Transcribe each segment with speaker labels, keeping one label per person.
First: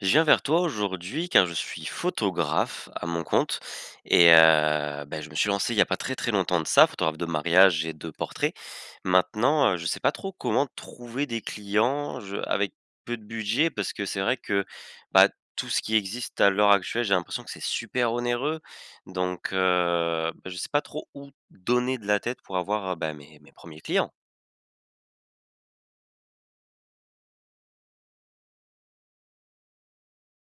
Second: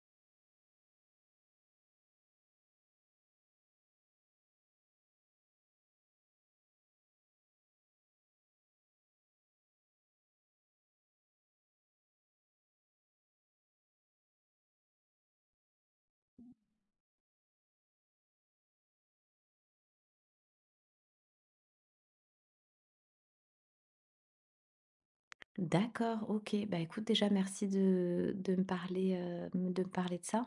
Speaker 1: Je viens vers toi aujourd'hui car je suis photographe à mon compte et bah, je me suis lancé il n'y a pas très, très longtemps de ça, photographe de mariage et de portrait. Maintenant, je ne sais pas trop comment trouver des clients, je avec peu de budget parce que c'est vrai que, bah, tout ce qui existe à l'heure actuelle, j'ai l'impression que c'est super onéreux donc bah, je ne sais pas trop où donner de la tête pour avoir, bah, mes 1ers clients.
Speaker 2: D'accord, OK. Bah, écoute, déjà, merci de me parler, de me parler de ça.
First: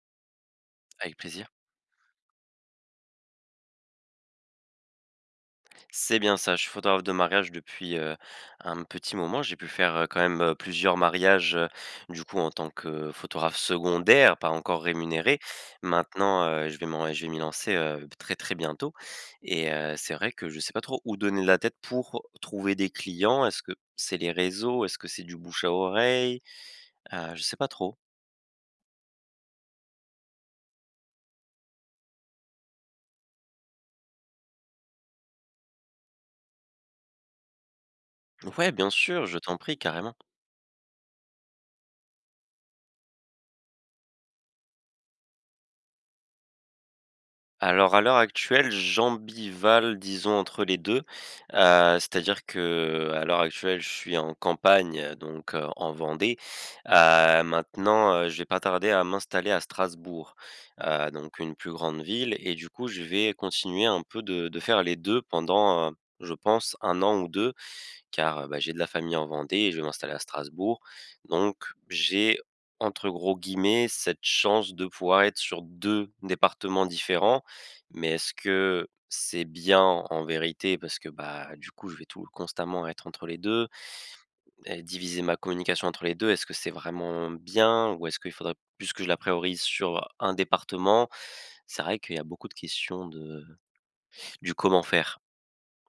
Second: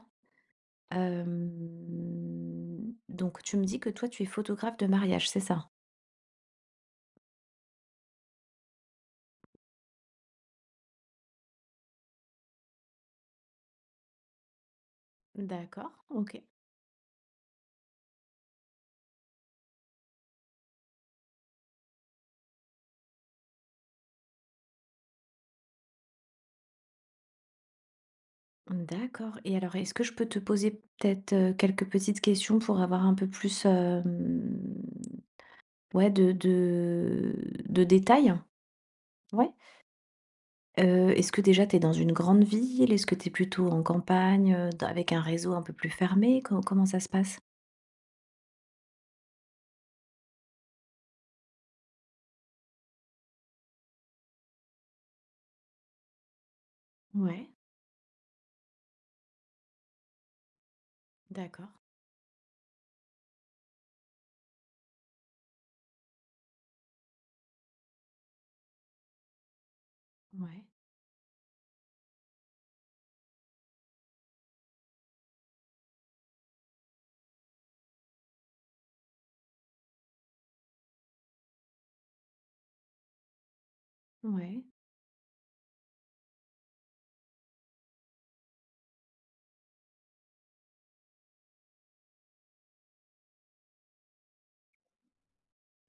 Speaker 1: Avec plaisir.
Speaker 2: Donc tu me dis que toi, tu es photographe de mariage, c'est ça?
Speaker 1: C'est bien ça, je suis photographe de mariage depuis, un petit moment. J'ai pu faire, quand même, plusieurs mariages, du coup en tant que photographe secondaire, pas encore rémunéré.
Speaker 2: D'accord, OK.
Speaker 1: Maintenant, je vais m'y lancer, très, très bientôt et c'est vrai que je ne sais pas trop où donner de la tête pour trouver des clients. Est-ce que c'est les réseaux? Est-ce que c'est du bouche à oreille? Je ne sais pas trop.
Speaker 2: D'accord. Et alors, est-ce que je peux te poser peut-être, quelques petites questions pour avoir un peu plus, ouais, de de détails?
Speaker 1: Ouais, bien sûr, je
Speaker 2: Ouais.
Speaker 1: t'en prie, carrément.
Speaker 2: Est-ce que déjà tu es dans une grande ville? Est-ce que tu es plutôt en campagne, d avec un réseau un peu plus fermé? Co Comment ça se passe?
Speaker 1: Alors à l'heure actuelle, j'ambivalve disons entre les deux, c'est-à-dire que à l'heure actuelle, je suis en campagne, donc en Vendée. Heu,
Speaker 2: Ouais,
Speaker 1: maintenant, je vais pas tarder à m'installer à Strasbourg, donc une
Speaker 2: d'accord.
Speaker 1: plus grande ville et du coup, je vais continuer un peu de faire les 2 pendant, je pense un an ou 2 car, bah, j'ai de la famille en Vendée et je vais m'installer à
Speaker 2: Ouais,
Speaker 1: Strasbourg. Donc j'ai, entre gros guillemets, «cette chance de pouvoir être sur 2 départements différents». Mais est-ce que c'est bien en vérité? Parce que, bah, du coup, je vais tout constamment être entre les 2,
Speaker 2: ouais.
Speaker 1: et diviser ma communication entre les 2. Est-ce que c'est vraiment bien? Ou est-ce qu'il faudrait plus que je la priorise sur un département? C'est vrai qu'il y a beaucoup de questions de du comment faire.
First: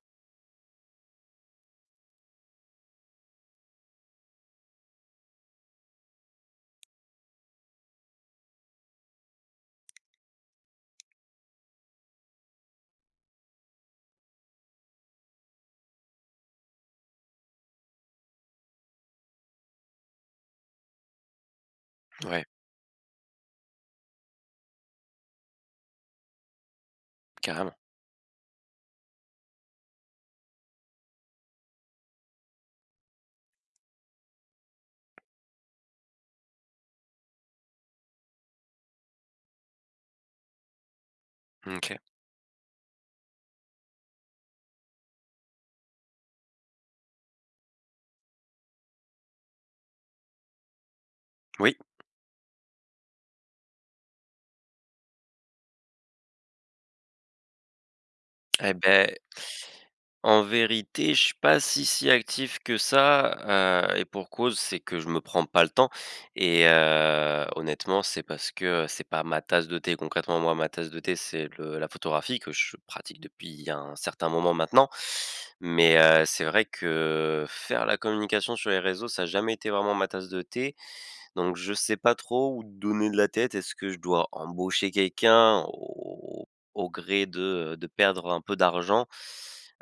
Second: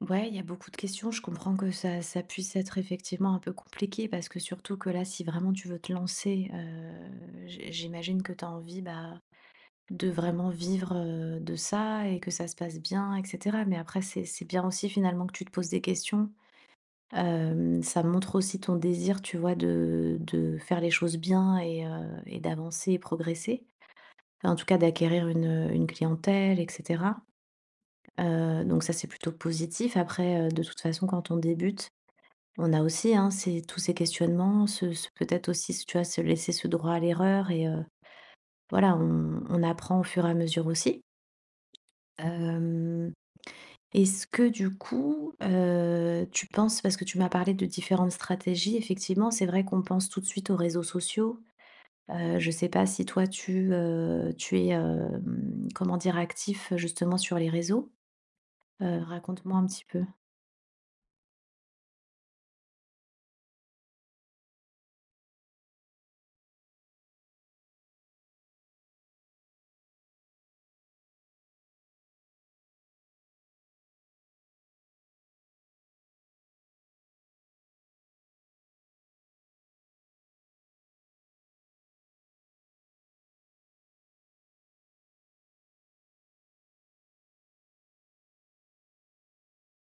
Speaker 2: Ouais, il y a beaucoup de questions. Je comprends que ça puisse être effectivement un peu compliqué parce que surtout que là, si vraiment tu veux te lancer, j'imagine que tu as envie, bah, de vraiment vivre, de ça et que ça se passe bien, etc. Mais après, c'est bien aussi finalement que tu te poses des questions. Ça montre aussi ton désir, tu vois, de faire les choses bien et
Speaker 1: Ouais,
Speaker 2: d'avancer et progresser. Enfin, en tout cas, d'acquérir une clientèle, etc.
Speaker 1: carrément.
Speaker 2: Donc ça, c'est plutôt positif. Après, de toute façon, quand on débute, on a aussi, hein, ces tous ces questionnements, ce peut-être aussi, tu vois, se laisser ce droit à l'erreur et voilà, on apprend au fur et à mesure aussi.
Speaker 1: OK.
Speaker 2: Hem, Est-ce que du coup, tu penses, parce que tu m'as parlé de différentes stratégies, effectivement, c'est vrai qu'on pense tout de suite aux réseaux sociaux.
Speaker 1: Oui,
Speaker 2: Je ne sais pas si toi tu, tu es, comment dire? Actif, justement, sur les réseaux?
Speaker 1: eh ben.
Speaker 2: Raconte-moi un petit peu.
Speaker 1: En vérité, je suis pas si, si actif que ça, et pour cause, c'est que je me prends pas le temps et honnêtement, c'est parce que, c'est pas ma tasse de thé. Concrètement, moi, ma tasse de thé, c'est le la photographie que je pratique depuis un certain moment maintenant, mais c'est vrai que faire la communication sur les réseaux, ça a jamais été vraiment ma tasse de thé donc je sais pas trop où donner de la tête. Est-ce que je dois embaucher quelqu'un au gré de perdre un peu d'argent,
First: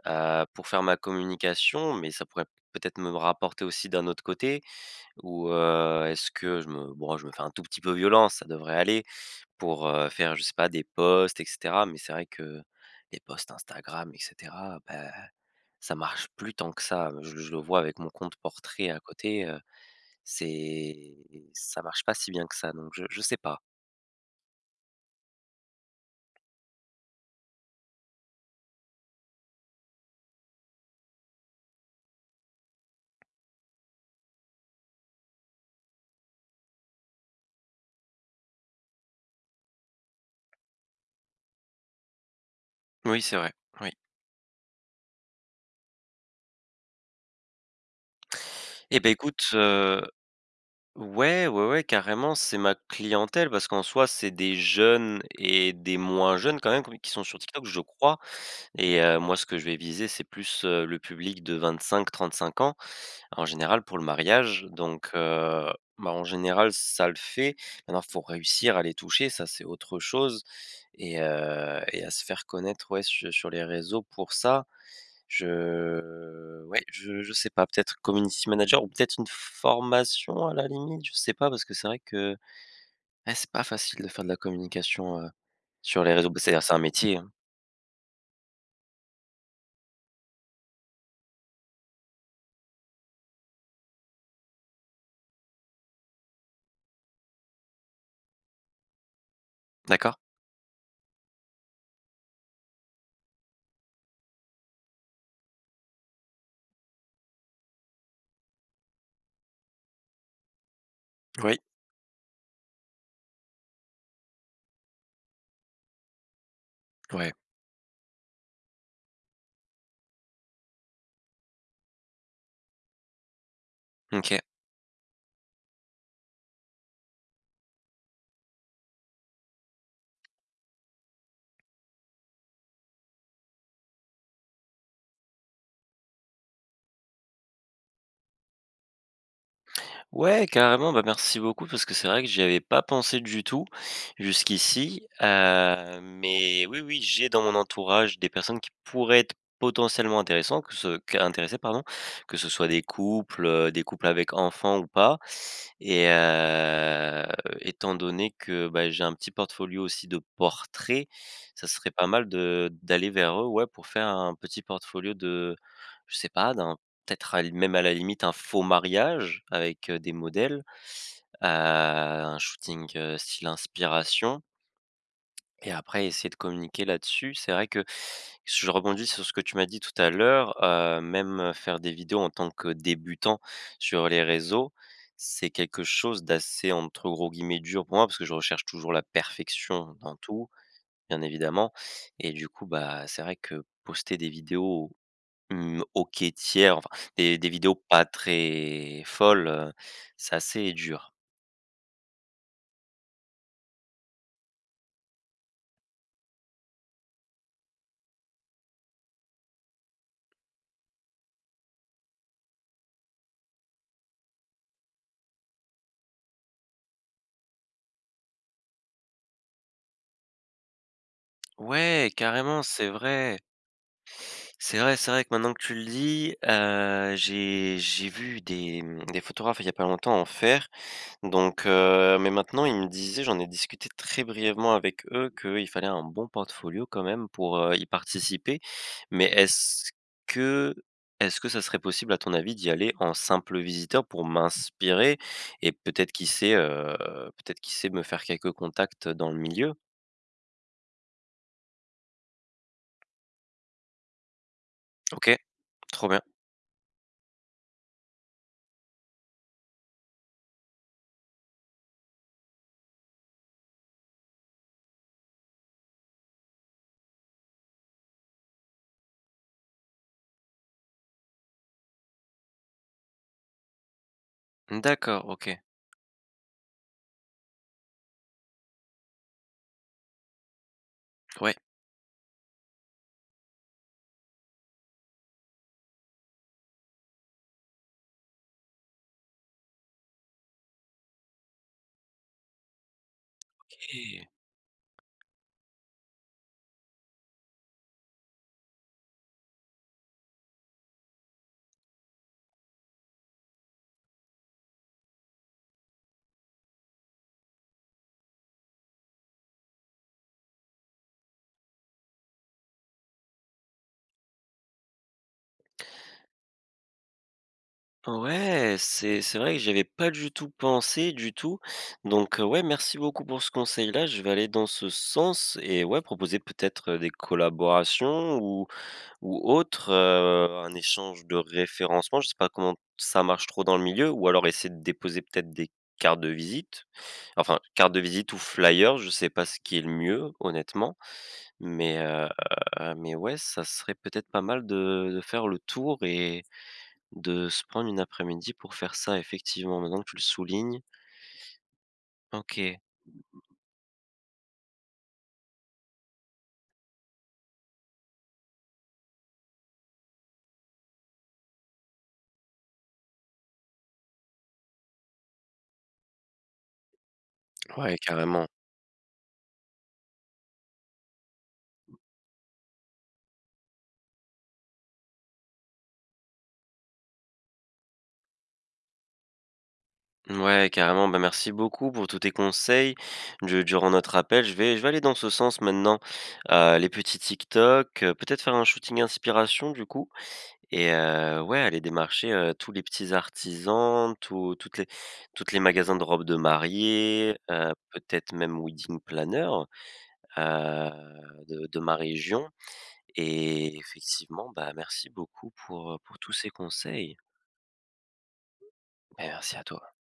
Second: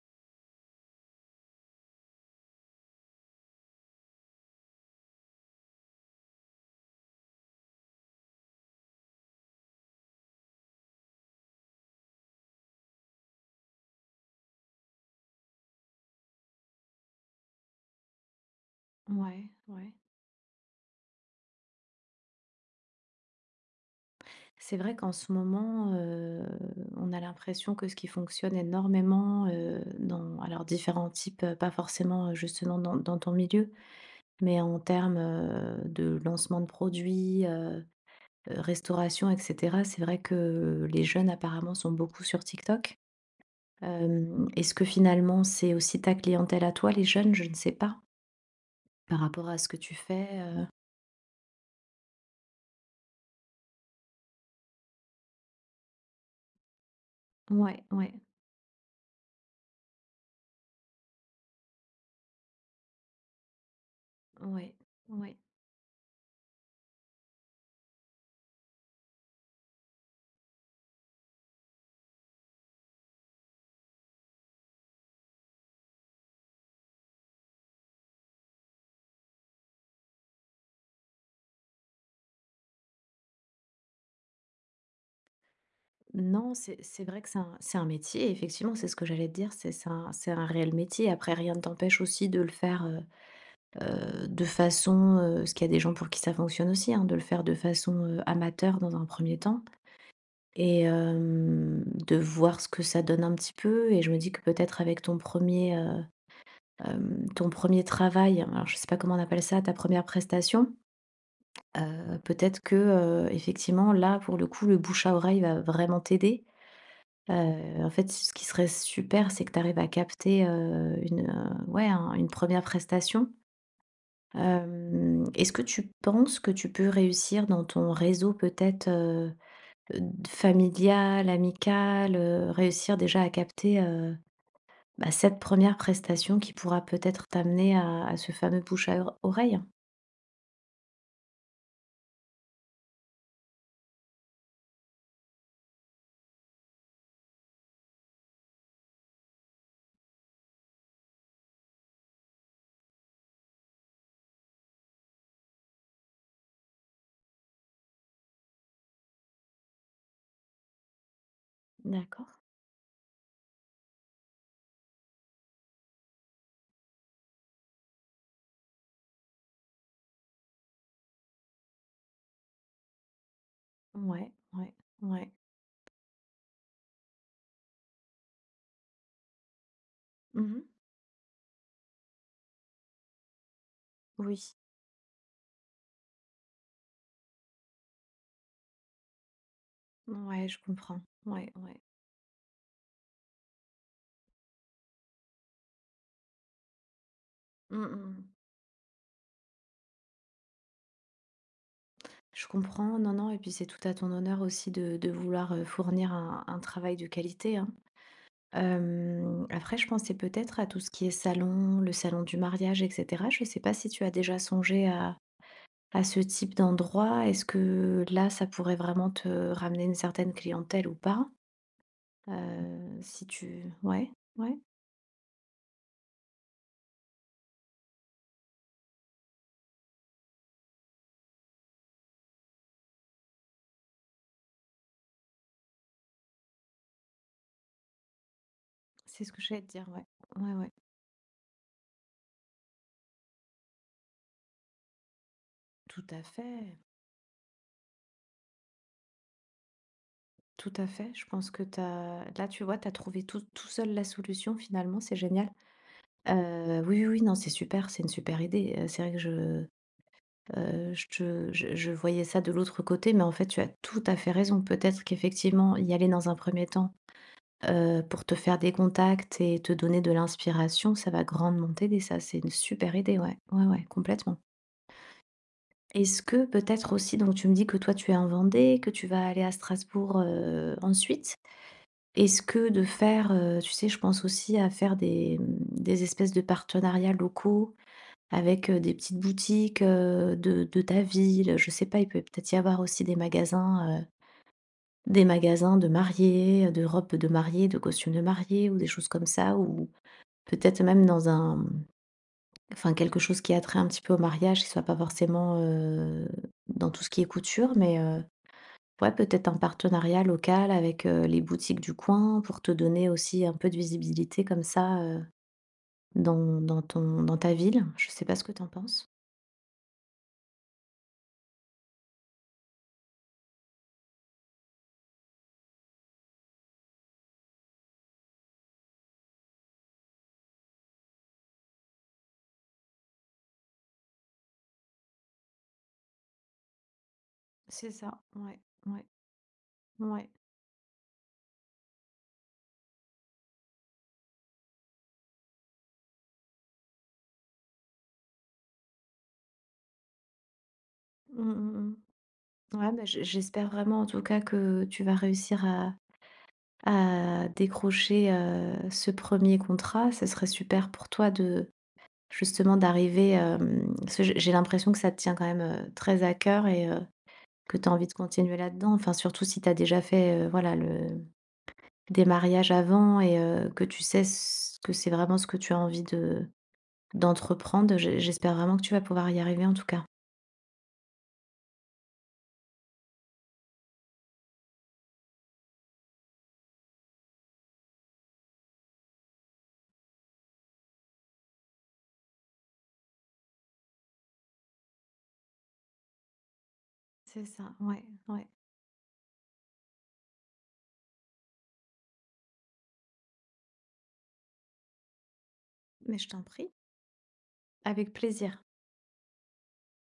Speaker 1: pour faire ma communication? Mais ça pourrait peut-être me rapporter aussi d'un autre côté? Ou, est-ce que je me bon, je me fais un tout petit peu violence, ça devrait aller pour, faire, je sais pas, des posts et cetera. Mais c'est vrai que les posts Instagram et cetera, bah, ça marche plus tant que ça. Je le vois avec mon compte portrait à
Speaker 2: Ouais,
Speaker 1: côté,
Speaker 2: ouais.
Speaker 1: c'est ça marche pas si bien que ça, donc je sais pas.
Speaker 2: C'est vrai qu'en ce moment, on a l'impression que ce qui fonctionne énormément, dans alors différents types, pas forcément, justement dans ton milieu, mais en termes, de lancement de produits, restauration et cetera. C'est vrai que les jeunes apparemment sont beaucoup sur TikTok.
Speaker 1: Oui, c'est vrai, oui.
Speaker 2: Est-ce que finalement c'est aussi ta clientèle à toi, les jeunes? Je ne sais pas,
Speaker 1: Et ben
Speaker 2: par
Speaker 1: écoute,
Speaker 2: rapport à ce que tu fais, heu?
Speaker 1: ouais, ouais, ouais, carrément, c'est ma clientèle parce qu'en soi, c'est des jeunes et des moins jeunes quand même qui sont sur TikTok, je
Speaker 2: Ouais, ouais,
Speaker 1: crois et moi, ce que je vais viser, c'est plus, le public de 25-35 ans, en général pour le mariage
Speaker 2: ouais,
Speaker 1: donc
Speaker 2: ouais.
Speaker 1: bah, en général, ça le fait. Maintenant, il faut réussir à les toucher, ça, c'est autre chose et à se faire connaître, ouais, su sur les réseaux pour ça. Je ouais, je sais pas, peut-être community manager ou peut-être une formation à la limite, je sais pas parce que c'est vrai que, c'est pas facile de faire de la communication, sur les réseaux. Bah,
Speaker 2: Non,
Speaker 1: c'est-à-dire c'est un
Speaker 2: c'est
Speaker 1: métier,
Speaker 2: vrai que
Speaker 1: hein.
Speaker 2: c'est un métier, effectivement, c'est ce que j'allais te dire, c'est un c'est un réel métier. Après, rien ne t'empêche aussi de le faire, de façon, parce qu'il y a des gens pour qui ça fonctionne aussi, hein, de le faire de façon, amateur dans un premier temps
Speaker 1: D'accord?
Speaker 2: et de voir ce que ça donne un petit peu. Et je me dis que peut-être avec ton premier, er ton premier travail, alors je sais pas comment on appelle ça, ta première prestation,
Speaker 1: Oui,
Speaker 2: peut-être que, effectivement, là, pour le coup, le bouche à oreille va vraiment t'aider.
Speaker 1: ouais,
Speaker 2: En fait, ce qui serait super, c'est que tu arrives à capter, une, ouais, un une première prestation.
Speaker 1: OK.
Speaker 2: Est-ce que tu penses que tu peux réussir dans ton réseau peut-être, d familial, amical, réussir déjà à capter, bah, cette première prestation qui pourra peut-être t'amener à ce fameux bouche à or oreille?
Speaker 1: Ouais, carrément, bah, merci beaucoup parce que c'est vrai que j'y avais pas pensé du tout jusqu'ici, mais oui, oui, j'ai dans mon entourage des personnes qui pourraient être potentiellement intéressantes, que ce qu intéressées pardon, que ce soit des couples avec enfants ou pas et étant donné que, bah, j'ai un petit portfolio aussi de portraits, ça serait pas
Speaker 2: D'accord.
Speaker 1: mal de d'aller vers eux, ouais, pour faire un petit portfolio de je sais pas, d'un peut-être à l même à la limite un faux mariage avec, des modèles, un shooting, style
Speaker 2: Ouais,
Speaker 1: inspiration
Speaker 2: ouais, ouais.
Speaker 1: et après essayer de communiquer là-dessus. C'est vrai que je rebondis sur ce que tu m'as dit tout à l'heure,
Speaker 2: Mmh.
Speaker 1: même, faire des vidéos en tant que débutant sur les
Speaker 2: Oui.
Speaker 1: réseaux, c'est quelque chose d'assez entre gros guillemets «dur» pour moi parce que je recherche toujours la perfection dans
Speaker 2: Ouais,
Speaker 1: tout,
Speaker 2: je comprends.
Speaker 1: bien
Speaker 2: Ouais,
Speaker 1: évidemment
Speaker 2: ouais.
Speaker 1: et du coup, bah, c'est vrai que poster des vidéos Mmh, OK tiers, enfin des vidéos
Speaker 2: Mmh
Speaker 1: pas
Speaker 2: mh.
Speaker 1: très folles, c'est assez dur.
Speaker 2: Je comprends, non, non, et puis c'est tout à ton honneur aussi de vouloir, fournir un travail de qualité, hein. Après, je pensais peut-être à tout ce qui est salon, le salon du mariage, etc. Je ne sais pas si tu as déjà songé à ce type d'endroit. Est-ce que là, ça pourrait vraiment te ramener une certaine clientèle ou pas?
Speaker 1: Ouais, carrément, c'est
Speaker 2: Si
Speaker 1: vrai.
Speaker 2: tu... Ouais, ouais,
Speaker 1: C'est vrai, c'est vrai que maintenant que tu le dis, j'ai vu des photographes il y a pas longtemps en faire. Donc mais maintenant ils me disaient, j'en ai discuté très brièvement avec eux, qu'il fallait un bon portfolio quand même pour, y participer.
Speaker 2: c'est
Speaker 1: Mais
Speaker 2: ce que j'allais te dire, ouais. Ouais, ouais,
Speaker 1: que est-ce que ça serait possible à ton avis d'y aller en simple visiteur pour m'inspirer et
Speaker 2: tout à fait.
Speaker 1: peut-être qui sait me faire quelques contacts dans le milieu?
Speaker 2: Tout à fait. Je pense que t'as... là, tu vois, tu as trouvé tout, tout seul la solution finalement. C'est
Speaker 1: OK,
Speaker 2: génial.
Speaker 1: trop bien.
Speaker 2: Oui, oui, oui, non, c'est super, c'est une super idée. C'est vrai que je te je voyais ça de l'autre côté, mais en fait, tu as tout à fait raison. Peut-être qu'effectivement, y aller dans un premier temps, pour te faire des contacts et te donner de l'inspiration, ça va grandement t'aider, ça. C'est une super idée, ouais. Ouais, ouais, complètement.
Speaker 1: D'accord, OK,
Speaker 2: Est-ce que peut-être aussi, donc tu me dis que toi, tu es en Vendée, que tu vas aller à Strasbourg, ensuite.
Speaker 1: ouais.
Speaker 2: Est-ce que de faire, tu sais, je pense aussi à faire des, des espèces de partenariats locaux, avec, des petites boutiques, de ta ville, je sais pas, il peut peut-être y avoir aussi des magasins de mariés, de robes de mariée, de costumes de mariée ou des choses comme ça, ou peut-être même dans un, enfin quelque chose qui a trait un petit peu au mariage qui soit pas forcément, dans tout ce qui est couture, mais, ouais, peut-être un partenariat local avec, les boutiques du coin pour te donner aussi un peu de visibilité comme ça, dans ton dans ta ville. Je sais pas ce que t'en
Speaker 1: Ouais,
Speaker 2: penses?
Speaker 1: c'est vrai que j'avais pas du tout pensé, du tout. Donc, ouais, merci beaucoup pour ce conseil-là. Je vais aller dans ce sens et ouais, proposer peut-être, des collaborations ou autre, un échange de référencement. Je sais pas comment ça marche trop dans le milieu ou alors essayer de déposer peut-être des cartes de visite, enfin,
Speaker 2: C'est
Speaker 1: cartes de
Speaker 2: ça,
Speaker 1: visite ou
Speaker 2: ouais,
Speaker 1: flyers,
Speaker 2: ouais.
Speaker 1: je sais pas ce qui est le
Speaker 2: Ouais.
Speaker 1: mieux, honnêtement. Mais, heu, mais ouais, ça serait peut-être pas mal de faire le tour et de se prendre une après-midi pour faire ça, effectivement, maintenant que tu le soulignes.
Speaker 2: Mmh mh, mmh.
Speaker 1: OK.
Speaker 2: Ouais, bah, je j'espère vraiment en tout cas que tu vas réussir à décrocher, ce premier contrat. Ce serait super pour toi de justement d'arriver, parce que j'ai l'impression que ça te tient quand même, très à cœur et que tu as
Speaker 1: Ouais,
Speaker 2: envie de
Speaker 1: carrément.
Speaker 2: continuer là-dedans. Enfin surtout si tu as déjà fait, voilà le des mariages avant et que tu sais ce que c'est, vraiment ce que tu as envie de d'entreprendre. J'espère vraiment que tu vas pouvoir y arriver en tout cas.
Speaker 1: Ouais, carrément. Bah, merci beaucoup pour tous tes conseils. Du durant notre appel, je vais aller dans ce sens maintenant. Les petits TikTok, peut-être faire un shooting inspiration du coup et ouais, aller démarcher, tous les petits artisans, tous toutes les magasins de robes de mariée,
Speaker 2: C'est ça, ouais,
Speaker 1: peut-être
Speaker 2: ouais.
Speaker 1: même wedding planner, heu, de ma région. Et effectivement, bah, merci beaucoup
Speaker 2: Mais
Speaker 1: pour
Speaker 2: je
Speaker 1: tous
Speaker 2: t'en
Speaker 1: ces
Speaker 2: prie.
Speaker 1: conseils.
Speaker 2: Avec plaisir.
Speaker 1: Beh, merci à toi.